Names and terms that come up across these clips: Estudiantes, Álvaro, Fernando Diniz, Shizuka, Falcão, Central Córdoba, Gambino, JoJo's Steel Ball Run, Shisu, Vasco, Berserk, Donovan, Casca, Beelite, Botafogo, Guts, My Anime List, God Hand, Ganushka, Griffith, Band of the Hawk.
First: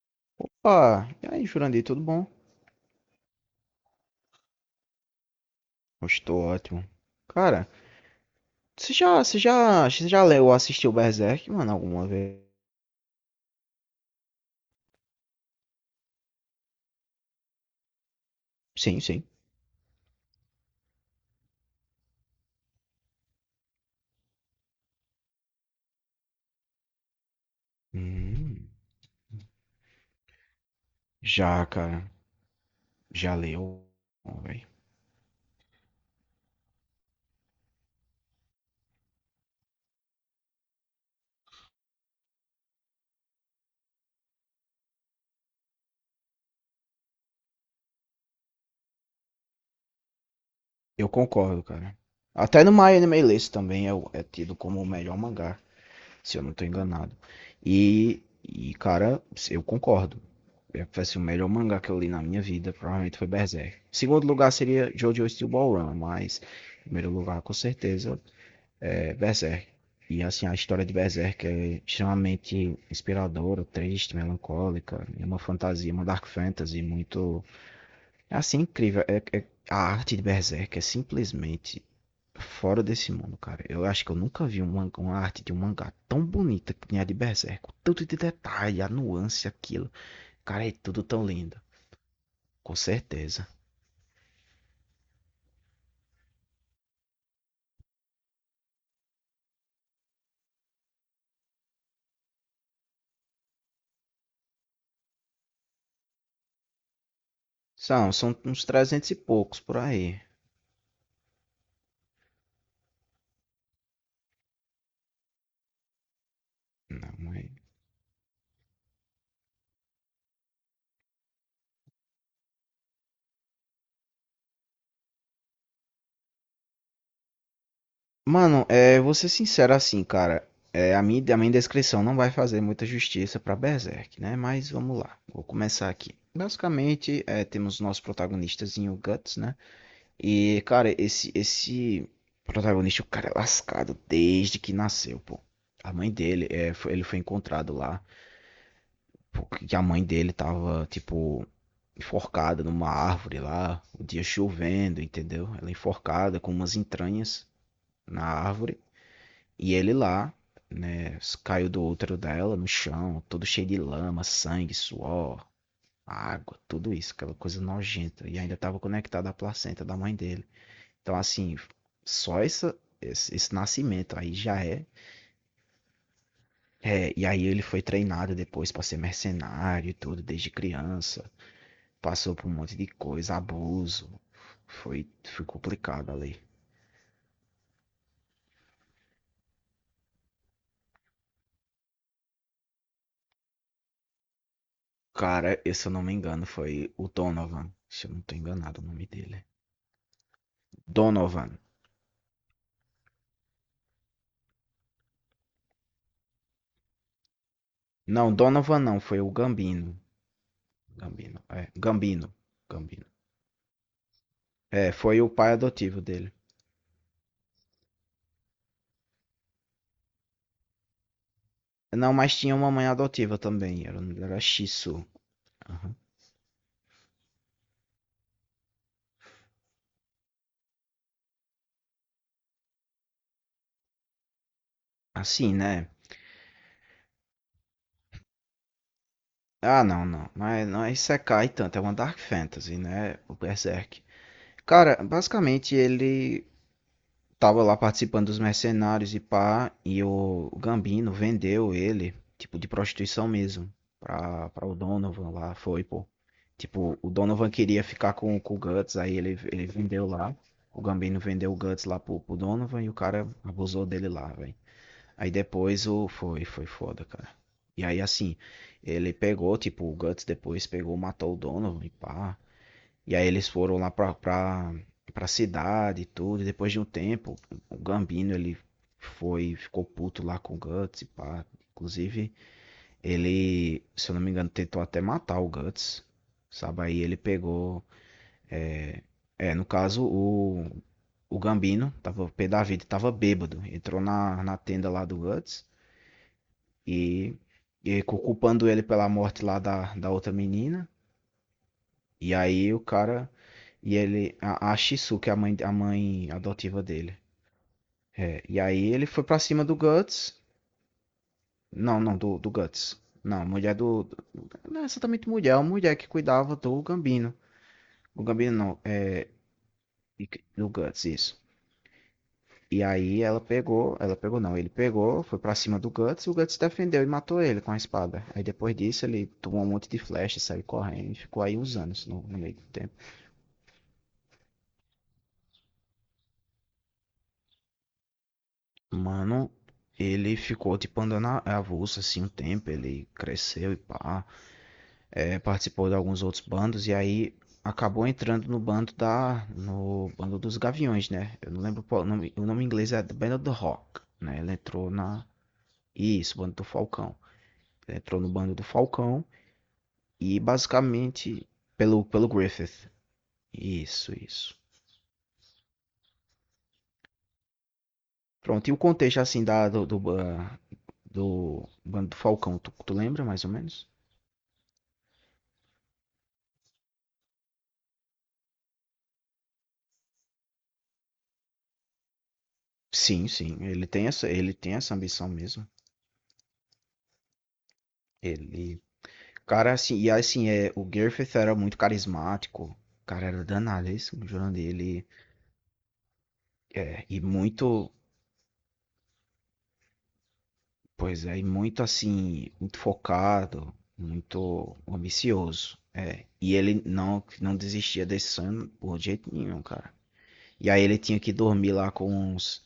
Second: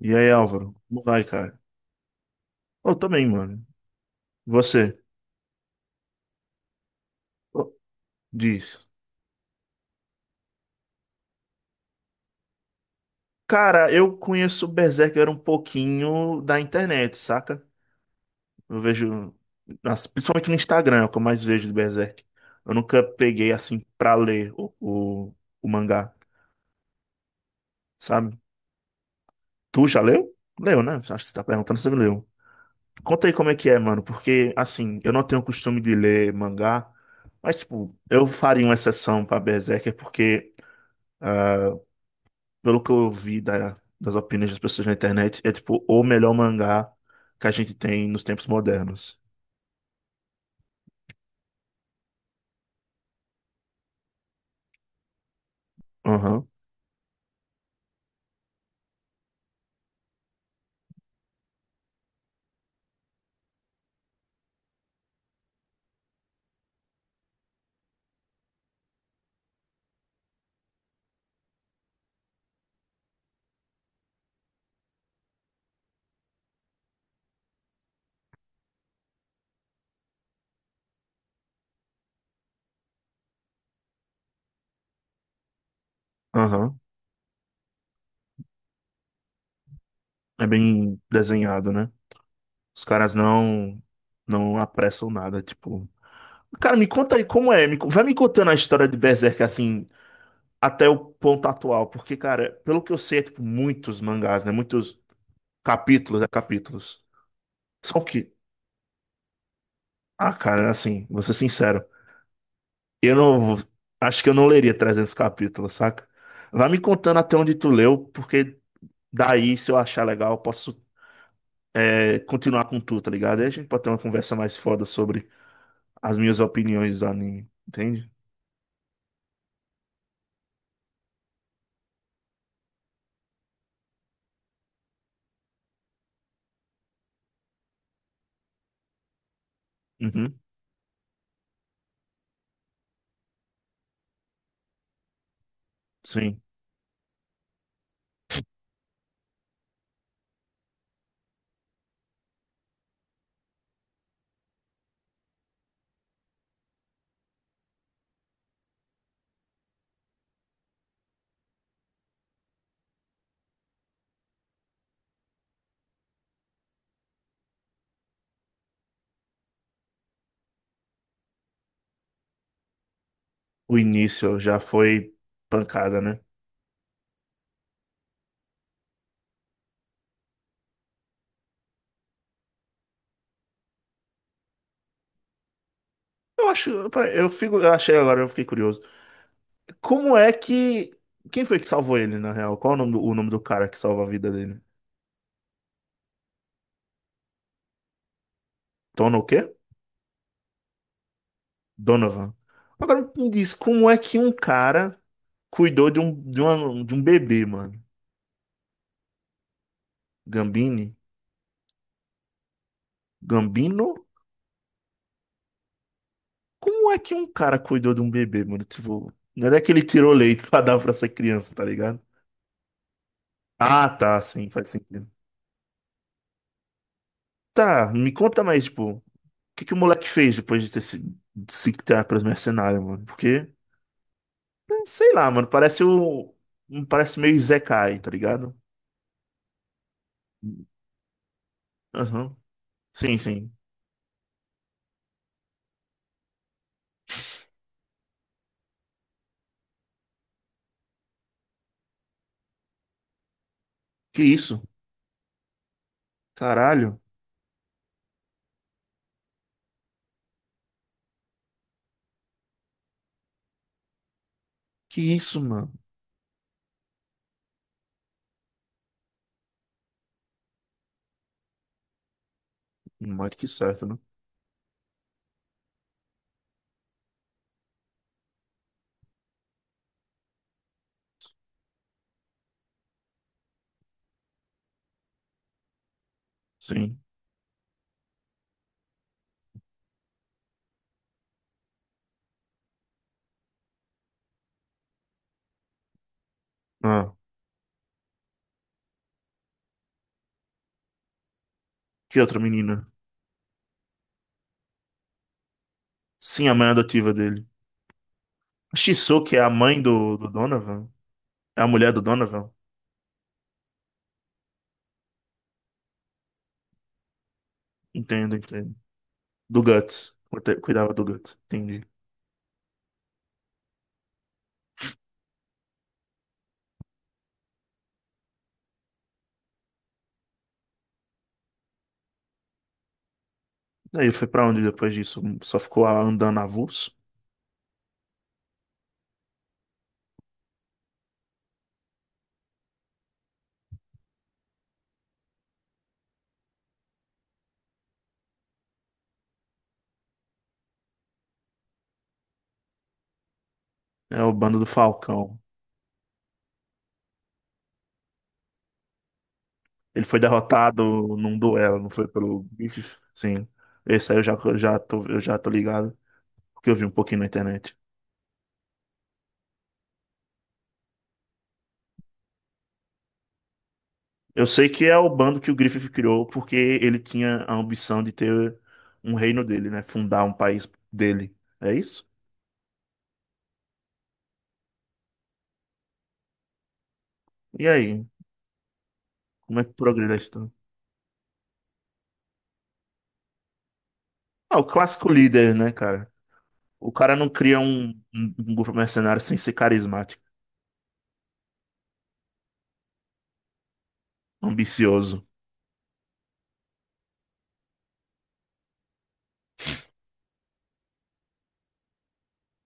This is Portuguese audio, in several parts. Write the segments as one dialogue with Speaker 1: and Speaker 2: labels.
Speaker 1: E aí, Álvaro? Como
Speaker 2: Opa,
Speaker 1: vai,
Speaker 2: e aí,
Speaker 1: cara?
Speaker 2: Jurandir, tudo bom?
Speaker 1: Eu também, mano. Você?
Speaker 2: Estou ótimo.
Speaker 1: Ô,
Speaker 2: Cara,
Speaker 1: diz.
Speaker 2: você já leu ou assistiu Berserk, mano, alguma vez?
Speaker 1: Cara, eu conheço Berserker um pouquinho da internet, saca? Eu
Speaker 2: Sim, sim.
Speaker 1: vejo, principalmente no Instagram, é o que eu mais vejo de Berserk. Eu nunca peguei, assim, pra ler o mangá, sabe?
Speaker 2: Hum.
Speaker 1: Tu já leu? Leu, né? Acho que você tá
Speaker 2: Já,
Speaker 1: perguntando se você
Speaker 2: cara.
Speaker 1: leu. Conta aí
Speaker 2: Já
Speaker 1: como é que é,
Speaker 2: leu.
Speaker 1: mano,
Speaker 2: Bom,
Speaker 1: porque,
Speaker 2: véi.
Speaker 1: assim, eu não tenho costume de ler mangá, mas, tipo, eu faria uma exceção pra Berserker porque. Ah, pelo que eu vi das opiniões das pessoas na internet, é tipo o melhor mangá que a gente tem nos tempos modernos.
Speaker 2: Eu concordo, cara. Até no My Anime List também é, é tido como o melhor mangá, se eu
Speaker 1: Aham,
Speaker 2: não tô enganado. E cara, eu concordo. Foi assim, o melhor mangá que eu li na minha vida, provavelmente foi Berserk. Segundo lugar seria JoJo's Steel Ball Run, mas em primeiro lugar, com certeza, Berserk. E assim, a história de Berserk é extremamente inspiradora, triste, melancólica. É uma fantasia, uma dark fantasy muito. É assim, incrível. A arte de Berserk é simplesmente fora desse mundo, cara. Eu acho que eu nunca vi um uma arte de um mangá tão bonita
Speaker 1: aham.
Speaker 2: que nem a de Berserk. O tanto de detalhe, a nuance, aquilo.
Speaker 1: É
Speaker 2: Cara, é
Speaker 1: bem
Speaker 2: tudo tão lindo.
Speaker 1: desenhado, né?
Speaker 2: Com
Speaker 1: Os caras
Speaker 2: certeza.
Speaker 1: não apressam nada, tipo. Cara, me conta aí como é, vai me contando a história de Berserk assim, até o ponto atual, porque cara, pelo que eu sei, é tipo muitos mangás, né? Muitos capítulos, é capítulos. Só
Speaker 2: São,
Speaker 1: que,
Speaker 2: são uns 300 e poucos por aí.
Speaker 1: cara, assim, vou ser sincero. Eu não. Acho que eu não leria 300 capítulos, saca? Vai me
Speaker 2: Não,
Speaker 1: contando até
Speaker 2: mas
Speaker 1: onde tu leu, porque daí, se eu achar legal, eu posso continuar com tu, tá ligado? Aí a gente pode ter uma conversa mais foda sobre as minhas opiniões do anime, entende?
Speaker 2: mano, vou ser sincero assim, cara. A minha descrição não vai fazer muita justiça pra Berserk, né? Mas vamos lá, vou começar aqui. Basicamente, temos o nosso protagonistazinho, o Guts, né?
Speaker 1: Uhum,
Speaker 2: E, cara, esse protagonista, o cara é lascado desde que nasceu, pô. A mãe
Speaker 1: sim.
Speaker 2: dele, ele foi encontrado lá, porque a mãe dele tava, tipo, enforcada numa árvore lá, o dia chovendo, entendeu? Ela é enforcada com umas entranhas na árvore. E ele lá, né, caiu do útero dela no chão, todo cheio de lama, sangue, suor, água, tudo isso, aquela coisa nojenta. E ainda estava conectado à placenta da mãe dele. Então, assim, esse
Speaker 1: O
Speaker 2: nascimento aí
Speaker 1: início já
Speaker 2: já é.
Speaker 1: foi pancada, né?
Speaker 2: É, e aí ele foi treinado depois para ser mercenário e tudo, desde criança. Passou por um monte de coisa, abuso. Foi complicado ali.
Speaker 1: Eu acho. Eu achei agora, eu fiquei curioso. Como é que. Quem foi que salvou ele, na real? Qual o nome do cara que salva a vida dele?
Speaker 2: Cara, se eu não me engano, foi o Donovan. Se eu não tô enganado o nome
Speaker 1: Tono o quê?
Speaker 2: dele. Donovan.
Speaker 1: Donovan. Agora me diz, como é que um cara cuidou de um bebê, mano?
Speaker 2: Não, Donovan não, foi o Gambino.
Speaker 1: Gambini?
Speaker 2: Gambino, é. Gambino. Gambino.
Speaker 1: Gambino?
Speaker 2: É, foi o pai adotivo dele.
Speaker 1: Como é que um cara cuidou de um bebê, mano? Tipo, não é que ele tirou leite pra dar pra essa criança, tá ligado?
Speaker 2: Não, mas tinha uma mãe adotiva também.
Speaker 1: Ah,
Speaker 2: Era,
Speaker 1: tá,
Speaker 2: era
Speaker 1: sim, faz
Speaker 2: Shisu.
Speaker 1: sentido.
Speaker 2: Aham.
Speaker 1: Tá, me conta mais, tipo, o que o moleque fez depois de se criar pros mercenários, mano? Porque, sei lá, mano,
Speaker 2: Assim,
Speaker 1: parece
Speaker 2: né?
Speaker 1: o. Parece meio Zekai, tá ligado?
Speaker 2: Ah, não, não. Mas não é Isekai tanto. É uma Dark
Speaker 1: Aham.
Speaker 2: Fantasy, né?
Speaker 1: Sim,
Speaker 2: O
Speaker 1: sim.
Speaker 2: Berserk. Cara, basicamente ele tava lá participando dos mercenários e pá, e o Gambino vendeu ele, tipo, de prostituição mesmo,
Speaker 1: Que
Speaker 2: pra,
Speaker 1: isso?
Speaker 2: pra o Donovan lá, foi, pô. Tipo,
Speaker 1: Caralho.
Speaker 2: o Donovan queria ficar com o Guts, aí ele vendeu lá, o Gambino vendeu o Guts lá pro Donovan e o cara abusou dele lá, velho.
Speaker 1: Que
Speaker 2: Aí
Speaker 1: isso, mano?
Speaker 2: depois foi foda, cara. E aí assim, ele pegou, tipo, o Guts depois pegou, matou o Donovan e pá. E aí
Speaker 1: Mais do que
Speaker 2: eles foram
Speaker 1: certo,
Speaker 2: lá
Speaker 1: né?
Speaker 2: pra cidade e tudo. E depois de um tempo, o Gambino ele ficou puto lá com o Guts e pá. Inclusive, ele, se eu não me engano, tentou até matar o Guts. Sabe? Aí
Speaker 1: Sim.
Speaker 2: ele pegou. É, no caso, o Gambino, tava, o pé da vida, tava bêbado. Entrou na tenda lá do Guts
Speaker 1: Ah,
Speaker 2: e, e culpando ele pela morte lá da outra menina.
Speaker 1: que
Speaker 2: E
Speaker 1: outra
Speaker 2: aí
Speaker 1: menina?
Speaker 2: o cara. E ele, a Shisu, que é a mãe
Speaker 1: Sim, a mãe
Speaker 2: adotiva
Speaker 1: adotiva
Speaker 2: dele.
Speaker 1: dele.
Speaker 2: É, e
Speaker 1: A
Speaker 2: aí ele foi
Speaker 1: Shizuka
Speaker 2: pra
Speaker 1: é a
Speaker 2: cima do
Speaker 1: mãe do
Speaker 2: Guts.
Speaker 1: Donovan? É a mulher
Speaker 2: Não,
Speaker 1: do
Speaker 2: não, do
Speaker 1: Donovan?
Speaker 2: Guts. Não, mulher do. Não é exatamente mulher, é uma mulher que cuidava do Gambino. O
Speaker 1: Entendo,
Speaker 2: Gambino
Speaker 1: entendo.
Speaker 2: não, é
Speaker 1: Do Guts.
Speaker 2: do
Speaker 1: Cuidava do
Speaker 2: Guts,
Speaker 1: Guts.
Speaker 2: isso.
Speaker 1: Entendi.
Speaker 2: E aí ela pegou não, ele pegou, foi pra cima do Guts e o Guts defendeu e matou ele com a espada. Aí depois disso ele tomou um monte de flecha, saiu correndo e ficou aí uns anos no meio do tempo.
Speaker 1: Daí foi pra onde depois disso? Só ficou andando avulso?
Speaker 2: Mano, ele ficou tipo andando avulso assim um tempo, ele cresceu e pá, é, participou de alguns outros bandos e aí acabou entrando no bando dos Gaviões, né? Eu não lembro qual o nome em inglês é The Band of the Hawk,
Speaker 1: É o
Speaker 2: né? Ele
Speaker 1: bando do
Speaker 2: entrou na,
Speaker 1: Falcão.
Speaker 2: isso, bando do Falcão. Ele entrou no bando do Falcão
Speaker 1: Ele foi
Speaker 2: e
Speaker 1: derrotado num
Speaker 2: basicamente
Speaker 1: duelo, não
Speaker 2: pelo,
Speaker 1: foi
Speaker 2: pelo
Speaker 1: pelo bife?
Speaker 2: Griffith.
Speaker 1: Sim. Esse
Speaker 2: Isso,
Speaker 1: aí
Speaker 2: isso.
Speaker 1: eu já tô ligado, porque eu vi um pouquinho na internet.
Speaker 2: Pronto, e o contexto assim da, do, do, ba- do bando do Falcão, tu lembra mais ou menos?
Speaker 1: Eu sei que é o bando que o Griffith criou porque ele tinha a ambição de ter um reino dele, né? Fundar um país dele. É isso?
Speaker 2: Sim, sim, ele tem essa ambição mesmo.
Speaker 1: E aí?
Speaker 2: Ele,
Speaker 1: Como é
Speaker 2: cara,
Speaker 1: que
Speaker 2: assim, e
Speaker 1: progride a
Speaker 2: assim,
Speaker 1: história?
Speaker 2: é, o Griffith era muito carismático, o cara era danado, é isso, o
Speaker 1: Ah, o
Speaker 2: Jurandir, ele,
Speaker 1: clássico líder, né, cara? O
Speaker 2: é,
Speaker 1: cara
Speaker 2: e
Speaker 1: não cria
Speaker 2: muito,
Speaker 1: um grupo mercenário sem ser carismático,
Speaker 2: pois é, e muito assim, muito focado, muito
Speaker 1: ambicioso.
Speaker 2: ambicioso, é, e ele não desistia desse sonho por jeito nenhum, cara. E aí ele tinha que dormir lá com os,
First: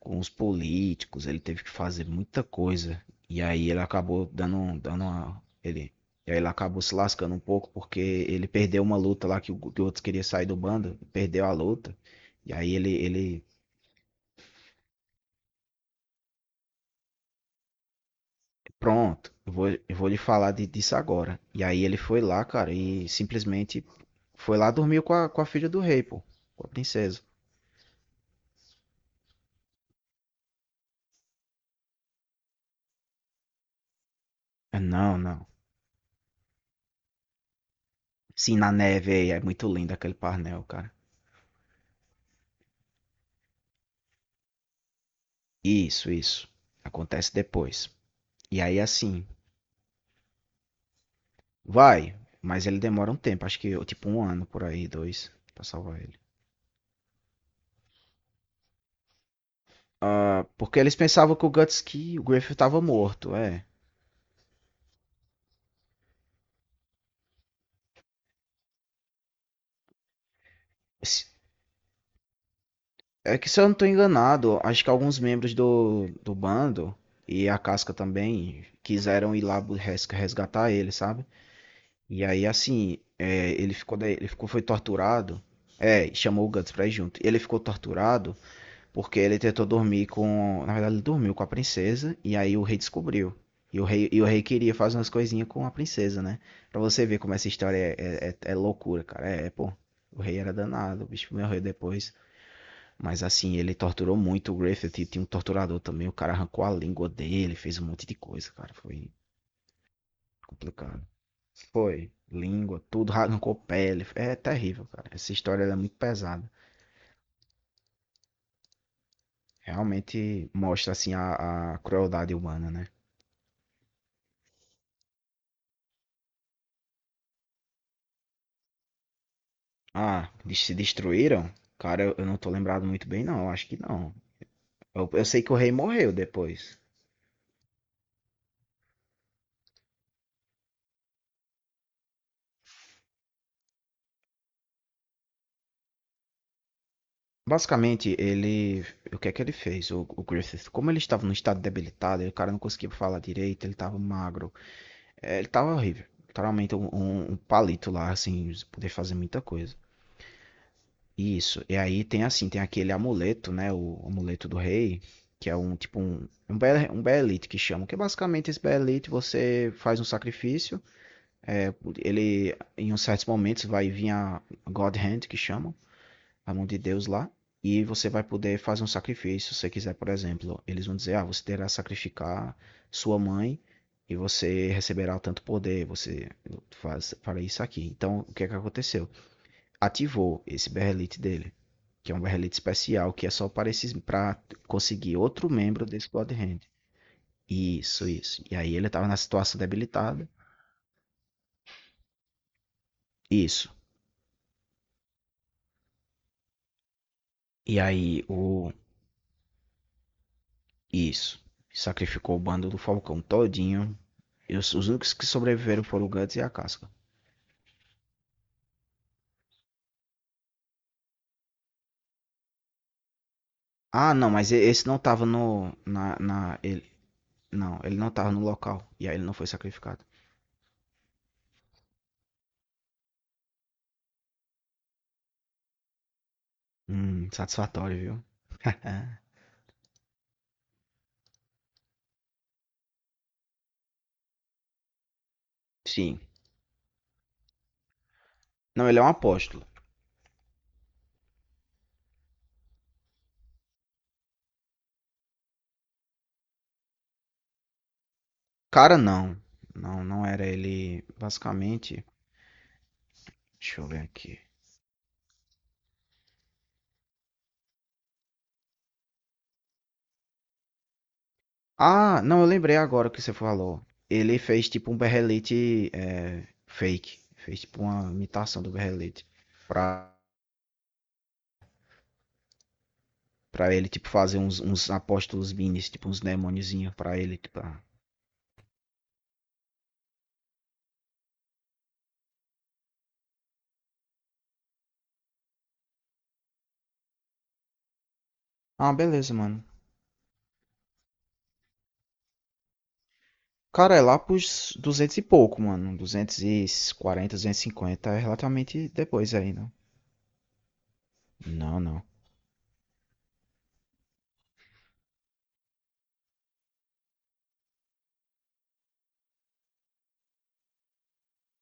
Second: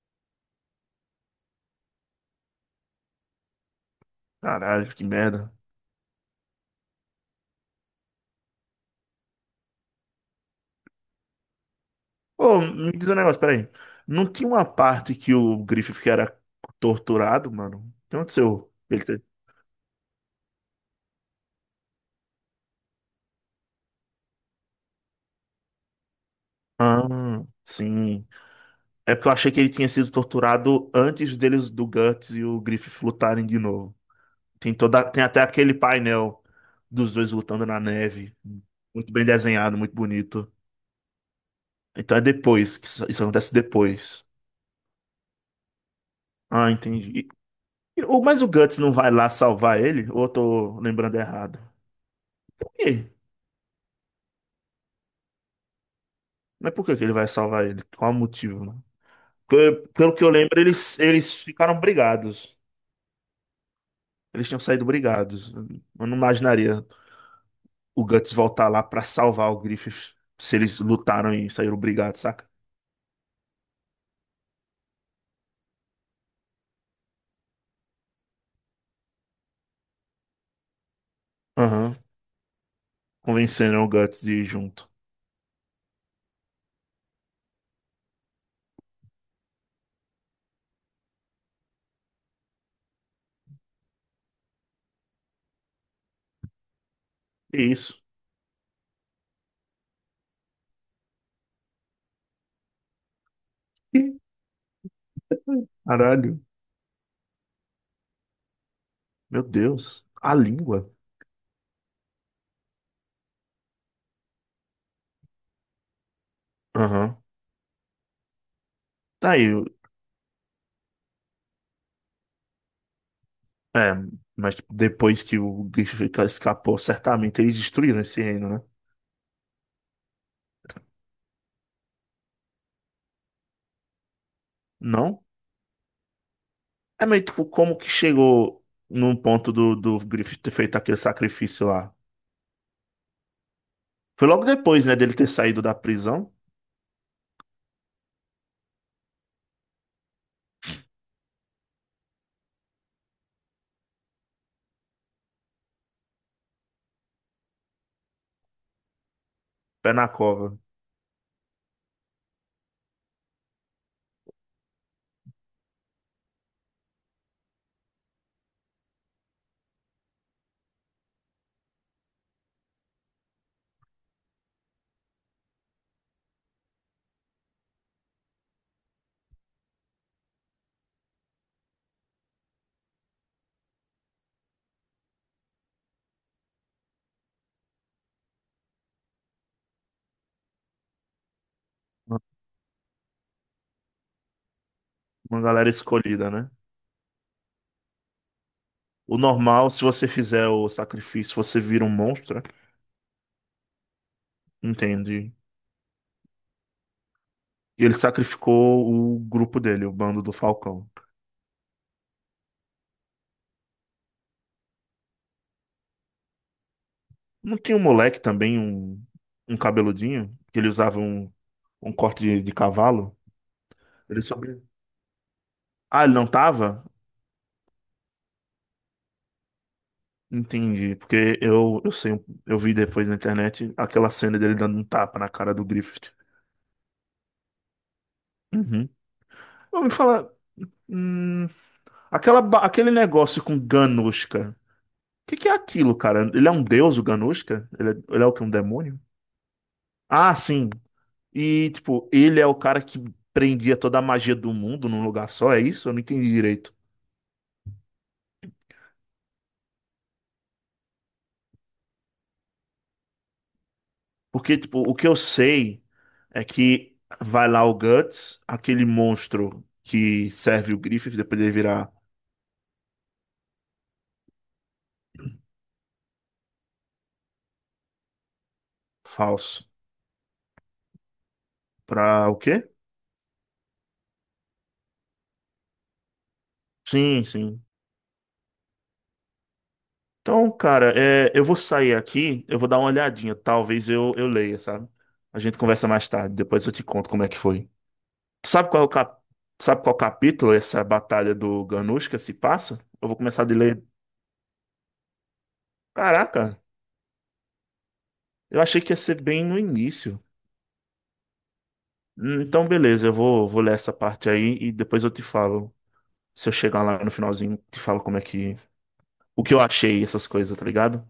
Speaker 2: com os políticos, ele teve que fazer muita coisa. E aí ele acabou dando,
Speaker 1: Caralho, que
Speaker 2: dando uma.
Speaker 1: merda.
Speaker 2: Ele, e aí ele acabou se lascando um pouco porque ele perdeu uma luta lá que o outro queria sair do bando, perdeu a luta. E
Speaker 1: Ô,
Speaker 2: aí ele,
Speaker 1: me diz um negócio,
Speaker 2: ele,
Speaker 1: peraí. Não tinha uma parte que o Griffith era torturado, mano? O que aconteceu?
Speaker 2: pronto, eu vou lhe falar disso agora. E aí ele foi lá, cara, e simplesmente foi lá dormiu com a filha do rei, pô, com a
Speaker 1: Ah,
Speaker 2: princesa.
Speaker 1: sim. É porque eu achei que ele tinha sido torturado antes deles do Guts e o Griffith lutarem de novo. Tem
Speaker 2: Ah,
Speaker 1: toda,
Speaker 2: não,
Speaker 1: tem até
Speaker 2: não.
Speaker 1: aquele painel dos dois lutando na neve,
Speaker 2: Sim, na neve
Speaker 1: muito bem
Speaker 2: aí, é muito
Speaker 1: desenhado, muito
Speaker 2: lindo aquele
Speaker 1: bonito.
Speaker 2: parnel, cara.
Speaker 1: Então é depois que isso acontece depois.
Speaker 2: Isso, isso.
Speaker 1: Ah, entendi.
Speaker 2: Acontece depois.
Speaker 1: Mas o
Speaker 2: E
Speaker 1: Guts
Speaker 2: aí,
Speaker 1: não vai
Speaker 2: assim,
Speaker 1: lá salvar ele? Ou eu tô lembrando errado?
Speaker 2: vai, mas
Speaker 1: Por
Speaker 2: ele
Speaker 1: quê?
Speaker 2: demora um tempo, acho que tipo um ano por aí, dois, pra salvar ele.
Speaker 1: Mas por que que ele vai salvar ele? Qual o motivo, né? Porque, pelo que eu
Speaker 2: Ah,
Speaker 1: lembro,
Speaker 2: porque eles pensavam
Speaker 1: eles
Speaker 2: que o
Speaker 1: ficaram
Speaker 2: Guts que o Griffith
Speaker 1: brigados.
Speaker 2: tava morto, é.
Speaker 1: Eles tinham saído brigados. Eu não imaginaria. O Guts voltar lá pra salvar o Griffith se eles
Speaker 2: Se-
Speaker 1: lutaram e saíram brigados, saca?
Speaker 2: É que se eu não tô enganado, acho que alguns membros do bando e a Casca também quiseram ir lá resgatar ele, sabe?
Speaker 1: Aham.
Speaker 2: E aí assim, é, ele
Speaker 1: Convenceram o
Speaker 2: ficou
Speaker 1: Guts
Speaker 2: ele
Speaker 1: de ir
Speaker 2: ficou foi
Speaker 1: junto.
Speaker 2: torturado. É, chamou o Guts pra ir junto. Ele ficou torturado. Porque ele tentou dormir com. Na verdade, ele dormiu com a princesa e aí o rei descobriu. E o rei queria fazer umas coisinhas com a princesa, né? Pra você ver como essa
Speaker 1: Que
Speaker 2: história é,
Speaker 1: isso.
Speaker 2: é, é é loucura, cara. É, pô. O rei era danado, o bicho morreu depois. Mas assim, ele
Speaker 1: Ih,
Speaker 2: torturou muito o Griffith. E tinha um torturador também. O cara
Speaker 1: caralho.
Speaker 2: arrancou a língua dele, fez um monte de coisa, cara. Foi
Speaker 1: Meu Deus. A língua.
Speaker 2: complicado. Foi. Língua, tudo, arrancou pele. É terrível, cara. Essa história ela é muito pesada.
Speaker 1: Aham. Tá aí.
Speaker 2: Realmente mostra, assim, a crueldade humana, né?
Speaker 1: É, mas depois que o Griffith escapou, certamente eles destruíram esse reino, né?
Speaker 2: Ah, se destruíram? Cara, eu não tô lembrado muito bem, não. Acho que não. Eu,
Speaker 1: Não?
Speaker 2: eu sei que o rei morreu depois.
Speaker 1: É meio tipo, como que chegou num ponto do Griffith ter feito aquele sacrifício lá? Foi logo depois, né, dele ter saído da prisão?
Speaker 2: Basicamente, ele. O que é que ele fez? O Griffith, como ele estava num estado debilitado, ele, o cara não conseguia falar direito, ele estava magro. É, ele estava horrível. Literalmente um palito lá, assim, sem poder fazer muita coisa.
Speaker 1: Pé na cova.
Speaker 2: Isso. E aí tem assim, tem aquele amuleto, né? O, amuleto do rei, que é um tipo um Beelite que chamam. Que é basicamente esse Beelite, você faz um sacrifício. É, ele, em uns certos momentos, vai vir a God Hand, que chamam, a mão de Deus lá, e você vai poder fazer um sacrifício. Se você quiser, por exemplo, eles vão dizer: ah, você terá que sacrificar sua mãe e você receberá tanto poder. Você faz, fará isso aqui. Então, o que é que aconteceu? Ativou esse berrelite dele, que é
Speaker 1: Uma
Speaker 2: um berrelite especial, que é só para conseguir
Speaker 1: uma
Speaker 2: outro
Speaker 1: galera
Speaker 2: membro desse
Speaker 1: escolhida,
Speaker 2: God
Speaker 1: né?
Speaker 2: Hand. Isso, isso. E aí ele estava
Speaker 1: O
Speaker 2: na situação
Speaker 1: normal, se você
Speaker 2: debilitada.
Speaker 1: fizer o sacrifício, você vira um monstro, né?
Speaker 2: Isso.
Speaker 1: Entende?
Speaker 2: E
Speaker 1: E ele
Speaker 2: aí o.
Speaker 1: sacrificou o grupo dele, o bando do Falcão.
Speaker 2: Isso. Sacrificou o bando do Falcão todinho. E os únicos que sobreviveram foram o Guts e a Casca.
Speaker 1: Não tinha um moleque também, um cabeludinho, que ele usava um corte de cavalo?
Speaker 2: Ah,
Speaker 1: Ele
Speaker 2: não, mas
Speaker 1: sobre...
Speaker 2: esse não tava no.
Speaker 1: Ah, ele não tava?
Speaker 2: Não, ele não tava no local. E aí ele não foi sacrificado.
Speaker 1: Entendi, porque eu sei, eu vi depois na internet aquela cena dele dando um tapa na cara do Griffith.
Speaker 2: Satisfatório, viu?
Speaker 1: Uhum.
Speaker 2: É,
Speaker 1: Eu me falar, hum, aquela, aquele negócio com Ganushka. Que é aquilo,
Speaker 2: sim.
Speaker 1: cara? Ele é um deus, o Ganushka? Ele é o que? Um
Speaker 2: Não,
Speaker 1: demônio?
Speaker 2: ele é um apóstolo.
Speaker 1: Ah, sim. E, tipo, ele é o cara que prendia toda a magia do mundo num lugar só, é isso? Eu não entendi direito.
Speaker 2: Cara, não. Não, não era ele. Basicamente. Deixa eu ver aqui.
Speaker 1: Porque, tipo, o que eu sei é que vai lá o Guts, aquele monstro que serve o Griffith, depois ele virar
Speaker 2: Ah, não, eu lembrei agora o que você falou. Ele fez tipo um berrelete fake. Fez tipo uma imitação do berrelete.
Speaker 1: falso.
Speaker 2: Pra.
Speaker 1: Pra o quê?
Speaker 2: Ele, tipo, fazer uns apóstolos minis, tipo, uns demôniozinhos pra
Speaker 1: Sim,
Speaker 2: ele,
Speaker 1: sim.
Speaker 2: tipo, ah.
Speaker 1: Então, cara, é, eu vou sair aqui, eu vou dar uma olhadinha. Talvez eu leia, sabe? A gente conversa mais tarde, depois eu te conto como é que foi.
Speaker 2: Ah,
Speaker 1: Sabe
Speaker 2: beleza,
Speaker 1: qual é o
Speaker 2: mano.
Speaker 1: cap... sabe qual capítulo essa batalha do Ganushka se passa? Eu vou
Speaker 2: Cara,
Speaker 1: começar
Speaker 2: é
Speaker 1: de
Speaker 2: lá
Speaker 1: ler.
Speaker 2: pros 200 e pouco, mano. duzentos e
Speaker 1: Caraca,
Speaker 2: quarenta 250. É relativamente
Speaker 1: eu achei
Speaker 2: depois
Speaker 1: que ia
Speaker 2: aí, não?
Speaker 1: ser bem no início.
Speaker 2: Não, não.
Speaker 1: Então, beleza, eu vou, vou ler essa parte aí e depois eu te falo. Se eu chegar lá no finalzinho, te falo como é que. O que eu achei, essas coisas, tá ligado?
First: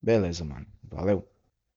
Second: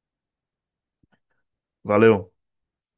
Speaker 2: Beleza, mano. Valeu.
Speaker 1: Valeu.